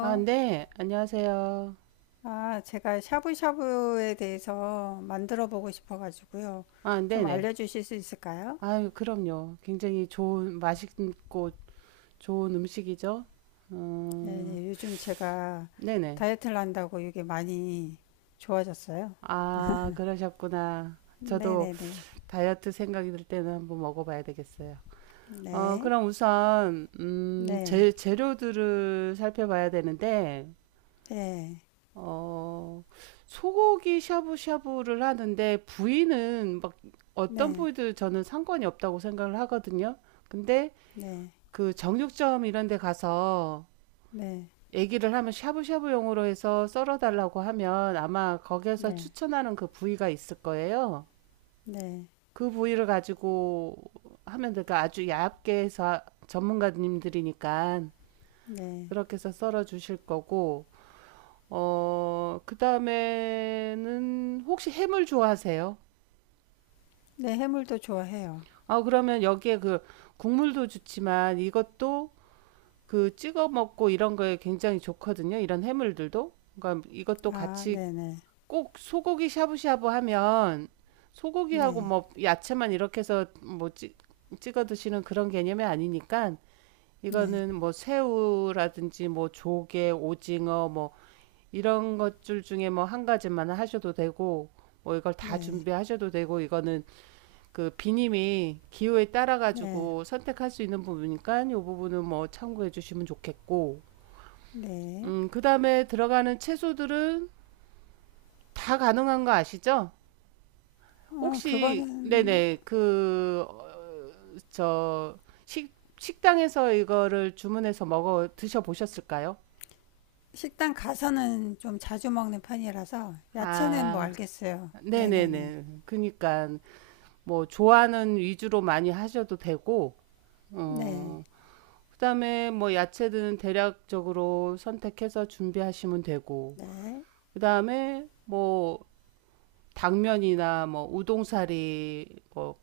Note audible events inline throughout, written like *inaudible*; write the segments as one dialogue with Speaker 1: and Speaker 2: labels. Speaker 1: 아, 네, 안녕하세요.
Speaker 2: 아, 제가 샤브샤브에 대해서 만들어 보고 싶어가지고요.
Speaker 1: 아,
Speaker 2: 좀
Speaker 1: 네네.
Speaker 2: 알려주실 수 있을까요?
Speaker 1: 아유, 그럼요. 굉장히 좋은, 맛있고 좋은 음식이죠.
Speaker 2: 예,
Speaker 1: 음,
Speaker 2: 예, 요즘 제가
Speaker 1: 네네.
Speaker 2: 다이어트를 한다고 이게 많이 좋아졌어요.
Speaker 1: 아, 그러셨구나. 저도
Speaker 2: 네네네.
Speaker 1: 다이어트 생각이 들 때는 한번 먹어봐야 되겠어요. 어,
Speaker 2: 네.
Speaker 1: 그럼 우선, 음,
Speaker 2: 네.
Speaker 1: 재, 재료들을 살펴봐야 되는데,
Speaker 2: 네. 네.
Speaker 1: 어, 소고기 샤브샤브를 하는데, 부위는 막 어떤
Speaker 2: 네.
Speaker 1: 부위도 저는 상관이 없다고 생각을 하거든요. 근데,
Speaker 2: 네.
Speaker 1: 그 정육점 이런 데 가서 얘기를 하면 샤브샤브용으로 해서 썰어달라고 하면 아마 거기에서
Speaker 2: 네.
Speaker 1: 추천하는 그 부위가 있을 거예요.
Speaker 2: 네.
Speaker 1: 그 부위를 가지고 하면 될까? 아주 얇게 해서 아, 전문가님들이니까
Speaker 2: 네.
Speaker 1: 그렇게 해서 썰어 주실 거고, 그 다음에는 혹시 해물 좋아하세요?
Speaker 2: 네. 해물도 좋아해요.
Speaker 1: 아, 그러면 여기에 그 국물도 좋지만 이것도 그 찍어 먹고 이런 거에 굉장히 좋거든요. 이런 해물들도. 그러니까 이것도
Speaker 2: 아,
Speaker 1: 같이
Speaker 2: 네네.
Speaker 1: 꼭 소고기 샤브샤브 하면 소고기하고
Speaker 2: 네.
Speaker 1: 뭐 야채만 이렇게 해서 찍어 드시는 그런 개념이 아니니까
Speaker 2: 네.
Speaker 1: 이거는 뭐 새우라든지 뭐 조개, 오징어 뭐 이런 것들 중에 뭐 한 가지만 하셔도 되고 뭐 이걸
Speaker 2: 네.
Speaker 1: 다
Speaker 2: 네.
Speaker 1: 준비하셔도 되고 이거는 그 비님이 기호에 따라
Speaker 2: 네.
Speaker 1: 가지고 선택할 수 있는 부분이니까 이 부분은 뭐 참고해 주시면 좋겠고
Speaker 2: 네.
Speaker 1: 그다음에 들어가는 채소들은 다 가능한 거 아시죠?
Speaker 2: 어,
Speaker 1: 혹시
Speaker 2: 그거는
Speaker 1: 네네 그 어, 저 식 식당에서 이거를 주문해서 먹어 드셔 보셨을까요?
Speaker 2: 식당 가서는 좀 자주 먹는 편이라서 야채는 뭐
Speaker 1: 아,
Speaker 2: 알겠어요. 네네네.
Speaker 1: 네네네. 그니까 뭐 좋아하는 위주로 많이 하셔도 되고,
Speaker 2: 네.
Speaker 1: 어, 그다음에 뭐 야채들은 대략적으로 선택해서 준비하시면 되고,
Speaker 2: 네.
Speaker 1: 그다음에 뭐 당면이나 뭐 우동사리, 뭐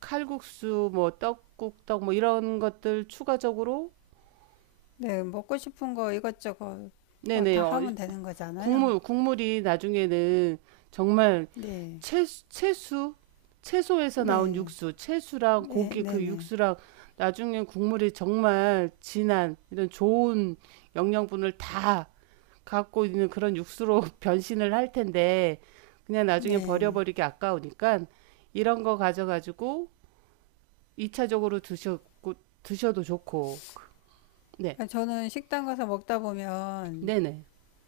Speaker 1: 칼국수, 뭐 떡국떡 뭐 이런 것들 추가적으로
Speaker 2: 네. 먹고 싶은 거 이것저것 뭐
Speaker 1: 네네
Speaker 2: 다 하면 되는 거잖아요.
Speaker 1: 국물이 나중에는 정말
Speaker 2: 네.
Speaker 1: 채수 채소에서 나온
Speaker 2: 네.
Speaker 1: 육수 채수랑
Speaker 2: 네.
Speaker 1: 고기 그
Speaker 2: 네네.
Speaker 1: 육수랑 나중에 국물이 정말 진한 이런 좋은 영양분을 다 갖고 있는 그런 육수로 *laughs* 변신을 할 텐데 그냥 나중에
Speaker 2: 네.
Speaker 1: 버려버리기 아까우니까 이런 거 가져가지고 이차적으로 드셔도 좋고 네.
Speaker 2: 아, 저는 식당 가서 먹다 보면
Speaker 1: 네네.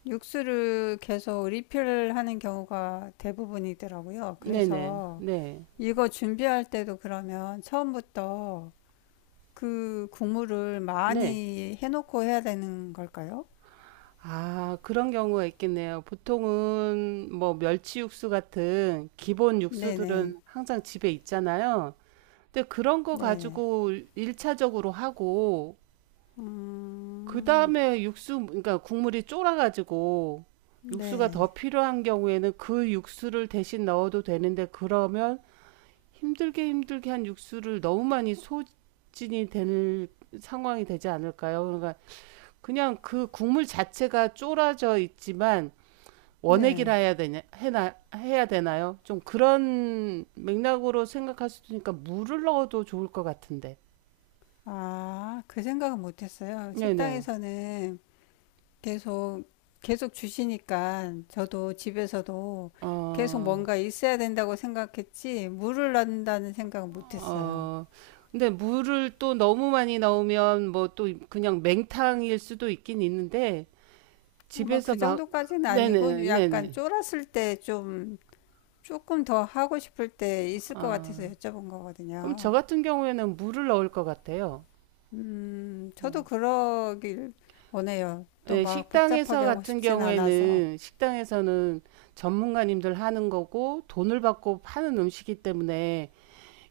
Speaker 2: 육수를 계속 리필하는 경우가 대부분이더라고요.
Speaker 1: 네네.
Speaker 2: 그래서
Speaker 1: 네.
Speaker 2: 이거 준비할 때도 그러면 처음부터 그 국물을
Speaker 1: 네.
Speaker 2: 많이 해놓고 해야 되는 걸까요?
Speaker 1: 아 그런 경우가 있겠네요. 보통은 뭐 멸치 육수 같은 기본
Speaker 2: 네네.
Speaker 1: 육수들은 항상 집에 있잖아요. 근데 그런 거
Speaker 2: 네. 네.
Speaker 1: 가지고 일차적으로 하고
Speaker 2: 음,
Speaker 1: 그다음에 육수 그러니까 국물이 쫄아 가지고 육수가
Speaker 2: 네.
Speaker 1: 더 필요한 경우에는 그 육수를 대신 넣어도 되는데 그러면 힘들게 힘들게 한 육수를 너무 많이 소진이 될 상황이 되지 않을까요? 그러니까 그냥 그 국물 자체가 쫄아져 있지만 원액이라
Speaker 2: 네.
Speaker 1: 해야 되냐 해나 해야 되나요? 좀 그런 맥락으로 생각할 수도 있으니까 물을 넣어도 좋을 것 같은데.
Speaker 2: 아, 그 생각은 못 했어요.
Speaker 1: 네네.
Speaker 2: 식당에서는 계속, 계속 주시니까 저도 집에서도 계속
Speaker 1: 어,
Speaker 2: 뭔가 있어야 된다고 생각했지, 물을 넣는다는 생각은 못 했어요.
Speaker 1: 어. 근데 물을 또 너무 많이 넣으면 뭐 또 그냥 맹탕일 수도 있긴 있는데
Speaker 2: 뭐
Speaker 1: 집에서
Speaker 2: 그
Speaker 1: 막
Speaker 2: 정도까지는 아니고
Speaker 1: 네네
Speaker 2: 약간
Speaker 1: 네네.
Speaker 2: 쫄았을 때 좀, 조금 더 하고 싶을 때 있을 것 같아서
Speaker 1: 아,
Speaker 2: 여쭤본
Speaker 1: 그럼 저
Speaker 2: 거거든요.
Speaker 1: 같은 경우에는 물을 넣을 것 같아요.
Speaker 2: 저도
Speaker 1: 어.
Speaker 2: 그러길 원해요. 또
Speaker 1: 네
Speaker 2: 막
Speaker 1: 식당에서
Speaker 2: 복잡하게 하고
Speaker 1: 같은
Speaker 2: 싶진 않아서.
Speaker 1: 경우에는 식당에서는 전문가님들 하는 거고 돈을 받고 파는 음식이기 때문에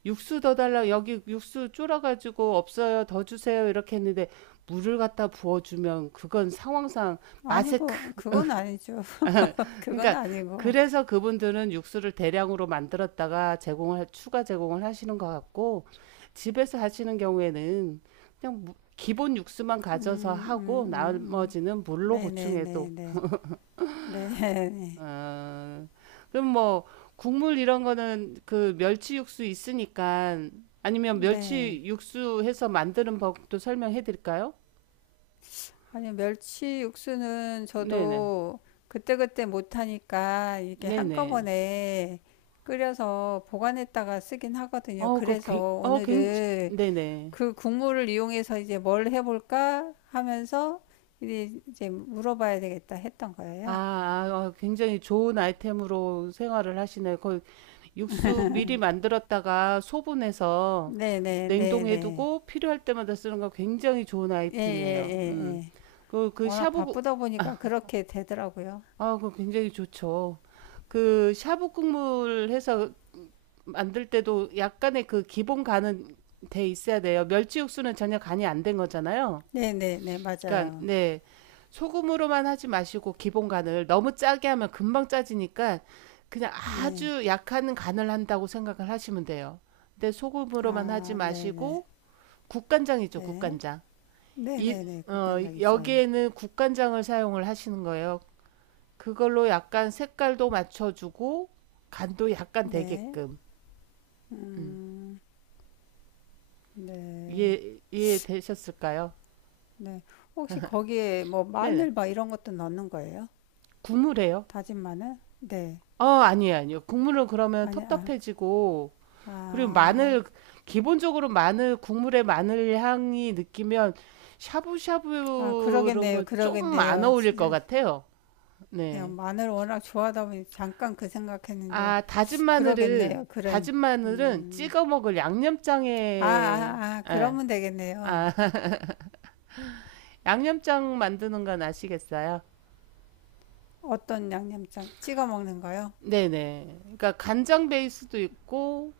Speaker 1: 육수 더 달라 여기 육수 줄어가지고 없어요 더 주세요 이렇게 했는데 물을 갖다 부어주면 그건 상황상
Speaker 2: 아니,
Speaker 1: 맛에 크
Speaker 2: 뭐, 그건 아니죠. *laughs*
Speaker 1: *laughs*
Speaker 2: 그건
Speaker 1: 그러니까
Speaker 2: 아니고.
Speaker 1: 그래서 그분들은 육수를 대량으로 만들었다가 추가 제공을 하시는 것 같고 집에서 하시는 경우에는 그냥 기본 육수만
Speaker 2: 음,
Speaker 1: 가져서
Speaker 2: 음,
Speaker 1: 하고
Speaker 2: 음, 음.
Speaker 1: 나머지는 물로
Speaker 2: 네네네네.
Speaker 1: 보충해도
Speaker 2: 네. *laughs* 네. 네, 네.
Speaker 1: 아, 그럼 뭐 국물 이런 거는 그 멸치 육수 있으니까 아니면
Speaker 2: 네.
Speaker 1: 멸치 육수 해서 만드는 법도 설명해 드릴까요?
Speaker 2: 아니, 멸치 육수는
Speaker 1: 네네.
Speaker 2: 저도 그때그때 못하니까 이게
Speaker 1: 네네.
Speaker 2: 한꺼번에 끓여서 보관했다가 쓰긴 하거든요.
Speaker 1: 어, 그,
Speaker 2: 그래서
Speaker 1: 굉- 어, 굉,
Speaker 2: 오늘은
Speaker 1: 네네.
Speaker 2: 그 국물을 이용해서 이제 뭘 해볼까 하면서 이제 물어봐야 되겠다 했던
Speaker 1: 아,
Speaker 2: 거예요.
Speaker 1: 아, 어, 굉장히 좋은 아이템으로 생활을 하시네요. 그 육수 미리 만들었다가 소분해서
Speaker 2: 네네, 네네.
Speaker 1: 냉동해두고 필요할 때마다 쓰는 거 굉장히 좋은
Speaker 2: 예, 예,
Speaker 1: 아이템이에요.
Speaker 2: 예,
Speaker 1: 음.
Speaker 2: 예.
Speaker 1: 그, 그
Speaker 2: 워낙
Speaker 1: 샤브,
Speaker 2: 바쁘다 보니까 그렇게 되더라고요.
Speaker 1: 그 굉장히 좋죠. 그 샤브 국물 해서 만들 때도 약간의 그 기본 간은 돼 있어야 돼요. 멸치 육수는 전혀 간이 안 된 거잖아요.
Speaker 2: 네네네,
Speaker 1: 그러니까
Speaker 2: 맞아요.
Speaker 1: 네. 소금으로만 하지 마시고 기본 간을 너무 짜게 하면 금방 짜지니까 그냥
Speaker 2: 네.
Speaker 1: 아주 약한 간을 한다고 생각을 하시면 돼요. 근데 소금으로만 하지
Speaker 2: 아, 네네,
Speaker 1: 마시고 국간장이죠,
Speaker 2: 네.
Speaker 1: 국간장. 이,
Speaker 2: 네네네, 국간장 있어요.
Speaker 1: 여기에는 국간장을 사용을 하시는 거예요. 그걸로 약간 색깔도 맞춰주고 간도 약간
Speaker 2: 네.
Speaker 1: 되게끔 음.
Speaker 2: 음, 네.
Speaker 1: 이해되셨을까요?
Speaker 2: 네. 혹시 거기에 뭐
Speaker 1: 네네
Speaker 2: 마늘 막 이런 것도 넣는 거예요?
Speaker 1: 국물이에요.
Speaker 2: 다진 마늘? 네.
Speaker 1: 어 아니에요 아니요 국물은 그러면
Speaker 2: 아니, 아,
Speaker 1: 텁텁해지고 그리고
Speaker 2: 아.
Speaker 1: 마늘 기본적으로 마늘 국물에 마늘 향이 느끼면
Speaker 2: 아,
Speaker 1: 샤브샤브 이런
Speaker 2: 그러겠네요.
Speaker 1: 건좀 안
Speaker 2: 그러겠네요.
Speaker 1: 어울릴 것
Speaker 2: 진짜
Speaker 1: 같아요.
Speaker 2: 그냥
Speaker 1: 네.
Speaker 2: 마늘 워낙 좋아하다 보니 잠깐 그 생각했는데
Speaker 1: 아 다진 마늘은
Speaker 2: 그러겠네요. 그런
Speaker 1: 다진 마늘은
Speaker 2: 음.
Speaker 1: 찍어 먹을
Speaker 2: 아,
Speaker 1: 양념장에
Speaker 2: 아, 아,
Speaker 1: 예.
Speaker 2: 그러면 되겠네요.
Speaker 1: 아 양념장 만드는 건 아시겠어요?
Speaker 2: 어떤 양념장 찍어 먹는가요?
Speaker 1: 네네. 그러니까 간장 베이스도 있고,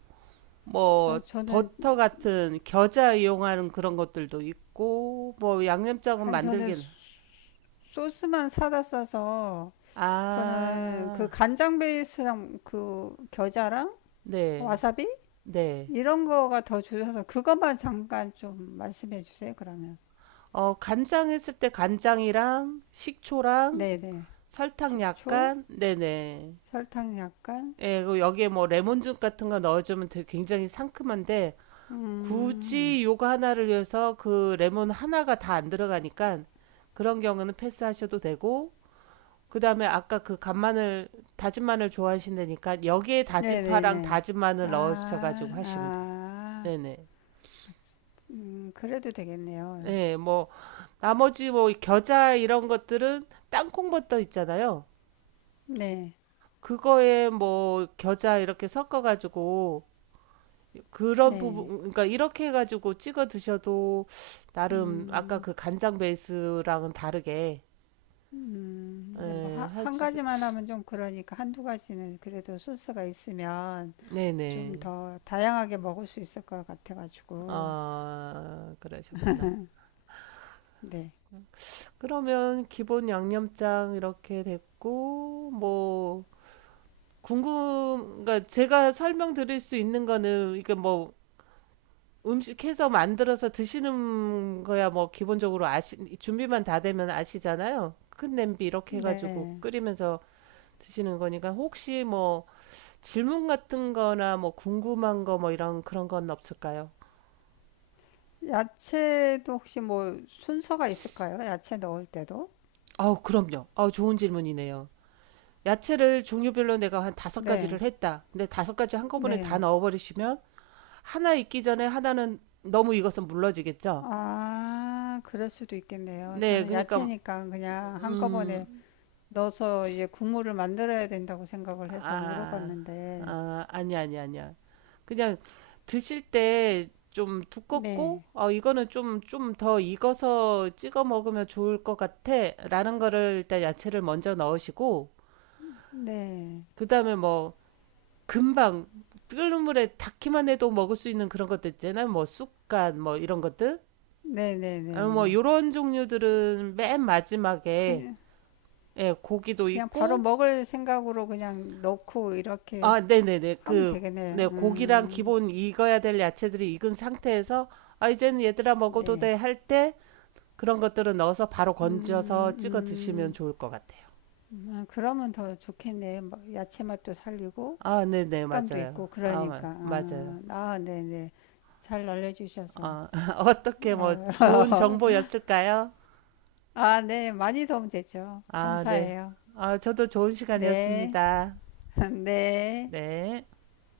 Speaker 2: 아,
Speaker 1: 뭐,
Speaker 2: 저는
Speaker 1: 버터 같은 겨자 이용하는 그런 것들도 있고, 뭐, 양념장은
Speaker 2: 아니 저는
Speaker 1: 만들긴,
Speaker 2: 소스만 사다 써서 저는 그
Speaker 1: 아,
Speaker 2: 간장 베이스랑 그 겨자랑
Speaker 1: 네,
Speaker 2: 와사비
Speaker 1: 네.
Speaker 2: 이런 거가 더 줄여서 그것만 잠깐 좀 말씀해 주세요. 그러면.
Speaker 1: 간장 했을 때 간장이랑 식초랑
Speaker 2: 네, 네.
Speaker 1: 설탕
Speaker 2: 식초,
Speaker 1: 약간, 네네.
Speaker 2: 설탕 약간.
Speaker 1: 예, 그리고 여기에 뭐 레몬즙 같은 거 넣어주면 되게 굉장히 상큼한데,
Speaker 2: 음,
Speaker 1: 굳이 요거 하나를 위해서 그 레몬 하나가 다 안 들어가니까 그런 경우는 패스하셔도 되고 그다음에 아까 그 간마늘 다진 마늘 좋아하신다니까 여기에 다진 파랑
Speaker 2: 네네네.
Speaker 1: 다진
Speaker 2: 아,
Speaker 1: 마늘 넣으셔 가지고 하시면 돼요.
Speaker 2: 아,
Speaker 1: 네네.
Speaker 2: 그래도 되겠네요.
Speaker 1: 네, 뭐 나머지 뭐 겨자 이런 것들은 땅콩버터 있잖아요.
Speaker 2: 네,
Speaker 1: 그거에 뭐 겨자 이렇게 섞어 가지고 그런 부분
Speaker 2: 네.
Speaker 1: 그러니까 이렇게 해 가지고 찍어 드셔도 나름 아까
Speaker 2: 음,
Speaker 1: 그 간장 베이스랑은 다르게
Speaker 2: 이제 뭐,
Speaker 1: 예,
Speaker 2: 하,
Speaker 1: 할
Speaker 2: 한
Speaker 1: 수도,
Speaker 2: 가지만 하면 좀 그러니까 한두 가지는 그래도 소스가 있으면 좀
Speaker 1: 네네.
Speaker 2: 더 다양하게 먹을 수 있을 것 같아가지고.
Speaker 1: 아, 그러셨구나.
Speaker 2: 네,
Speaker 1: 그러면 기본 양념장 이렇게 됐고, 뭐, 그러니까 제가 설명드릴 수 있는 거는, 이게 뭐, 음식해서 만들어서 드시는 거야, 뭐, 기본적으로 준비만 다 되면 아시잖아요. 큰 냄비 이렇게 해가지고
Speaker 2: 네.
Speaker 1: 끓이면서 드시는 거니까, 혹시 뭐, 질문 같은 거나 뭐, 궁금한 거 뭐, 이런 그런 건 없을까요?
Speaker 2: 야채도 혹시 뭐 순서가 있을까요? 야채 넣을 때도?
Speaker 1: 아우, 그럼요. 아우, 좋은 질문이네요. 야채를 종류별로 내가 한 다섯 가지를
Speaker 2: 네,
Speaker 1: 했다. 근데 다섯 가지 한꺼번에 다
Speaker 2: 네.
Speaker 1: 넣어버리시면 하나 익기 전에 하나는 너무 익어서 물러지겠죠?
Speaker 2: 아, 그럴 수도 있겠네요.
Speaker 1: 네,
Speaker 2: 저는
Speaker 1: 그러니까
Speaker 2: 야채니까 그냥 한꺼번에
Speaker 1: 음,
Speaker 2: 넣어서 이제 국물을 만들어야 된다고 생각을 해서
Speaker 1: 아,
Speaker 2: 물어봤는데.
Speaker 1: 아, 아니야, 아니야, 아니야. 그냥 드실 때 좀 두껍고,
Speaker 2: 네,
Speaker 1: 이거는 좀 더 익어서 찍어 먹으면 좋을 것 같아. 라는 거를 일단 야채를 먼저 넣으시고,
Speaker 2: 네,
Speaker 1: 그 다음에 뭐, 금방 끓는 물에 닿기만 해도 먹을 수 있는 그런 것들 있잖아요. 뭐 쑥갓 뭐 이런 것들.
Speaker 2: 네, 네,
Speaker 1: 아,
Speaker 2: 네,
Speaker 1: 뭐
Speaker 2: 네.
Speaker 1: 요런 종류들은 맨 마지막에
Speaker 2: 그냥,
Speaker 1: 예, 고기도
Speaker 2: 그냥 바로
Speaker 1: 있고
Speaker 2: 먹을 생각으로 그냥 넣고 이렇게
Speaker 1: 아, 네네네.
Speaker 2: 하면
Speaker 1: 그 네,
Speaker 2: 되겠네.
Speaker 1: 고기랑 기본 익어야 될 야채들이 익은 상태에서 아, 이제는 얘들아 먹어도 돼
Speaker 2: 네.
Speaker 1: 할 때 그런 것들은 넣어서 바로 건져서 찍어 드시면
Speaker 2: 음,
Speaker 1: 좋을 것 같아요.
Speaker 2: 아, 그러면 더 좋겠네. 뭐 야채 맛도 살리고,
Speaker 1: 아, 네네,
Speaker 2: 식감도
Speaker 1: 맞아요.
Speaker 2: 있고,
Speaker 1: 아,
Speaker 2: 그러니까.
Speaker 1: 맞아요.
Speaker 2: 아, 아, 네, 네. 잘 알려주셔서.
Speaker 1: 아, *laughs* 어떻게 뭐 좋은
Speaker 2: 어,
Speaker 1: 정보였을까요?
Speaker 2: *laughs* 아, 네, 많이 도움되죠.
Speaker 1: 아, 네.
Speaker 2: 감사해요.
Speaker 1: 아, 저도 좋은
Speaker 2: 네,
Speaker 1: 시간이었습니다.
Speaker 2: *laughs* 네.
Speaker 1: 네.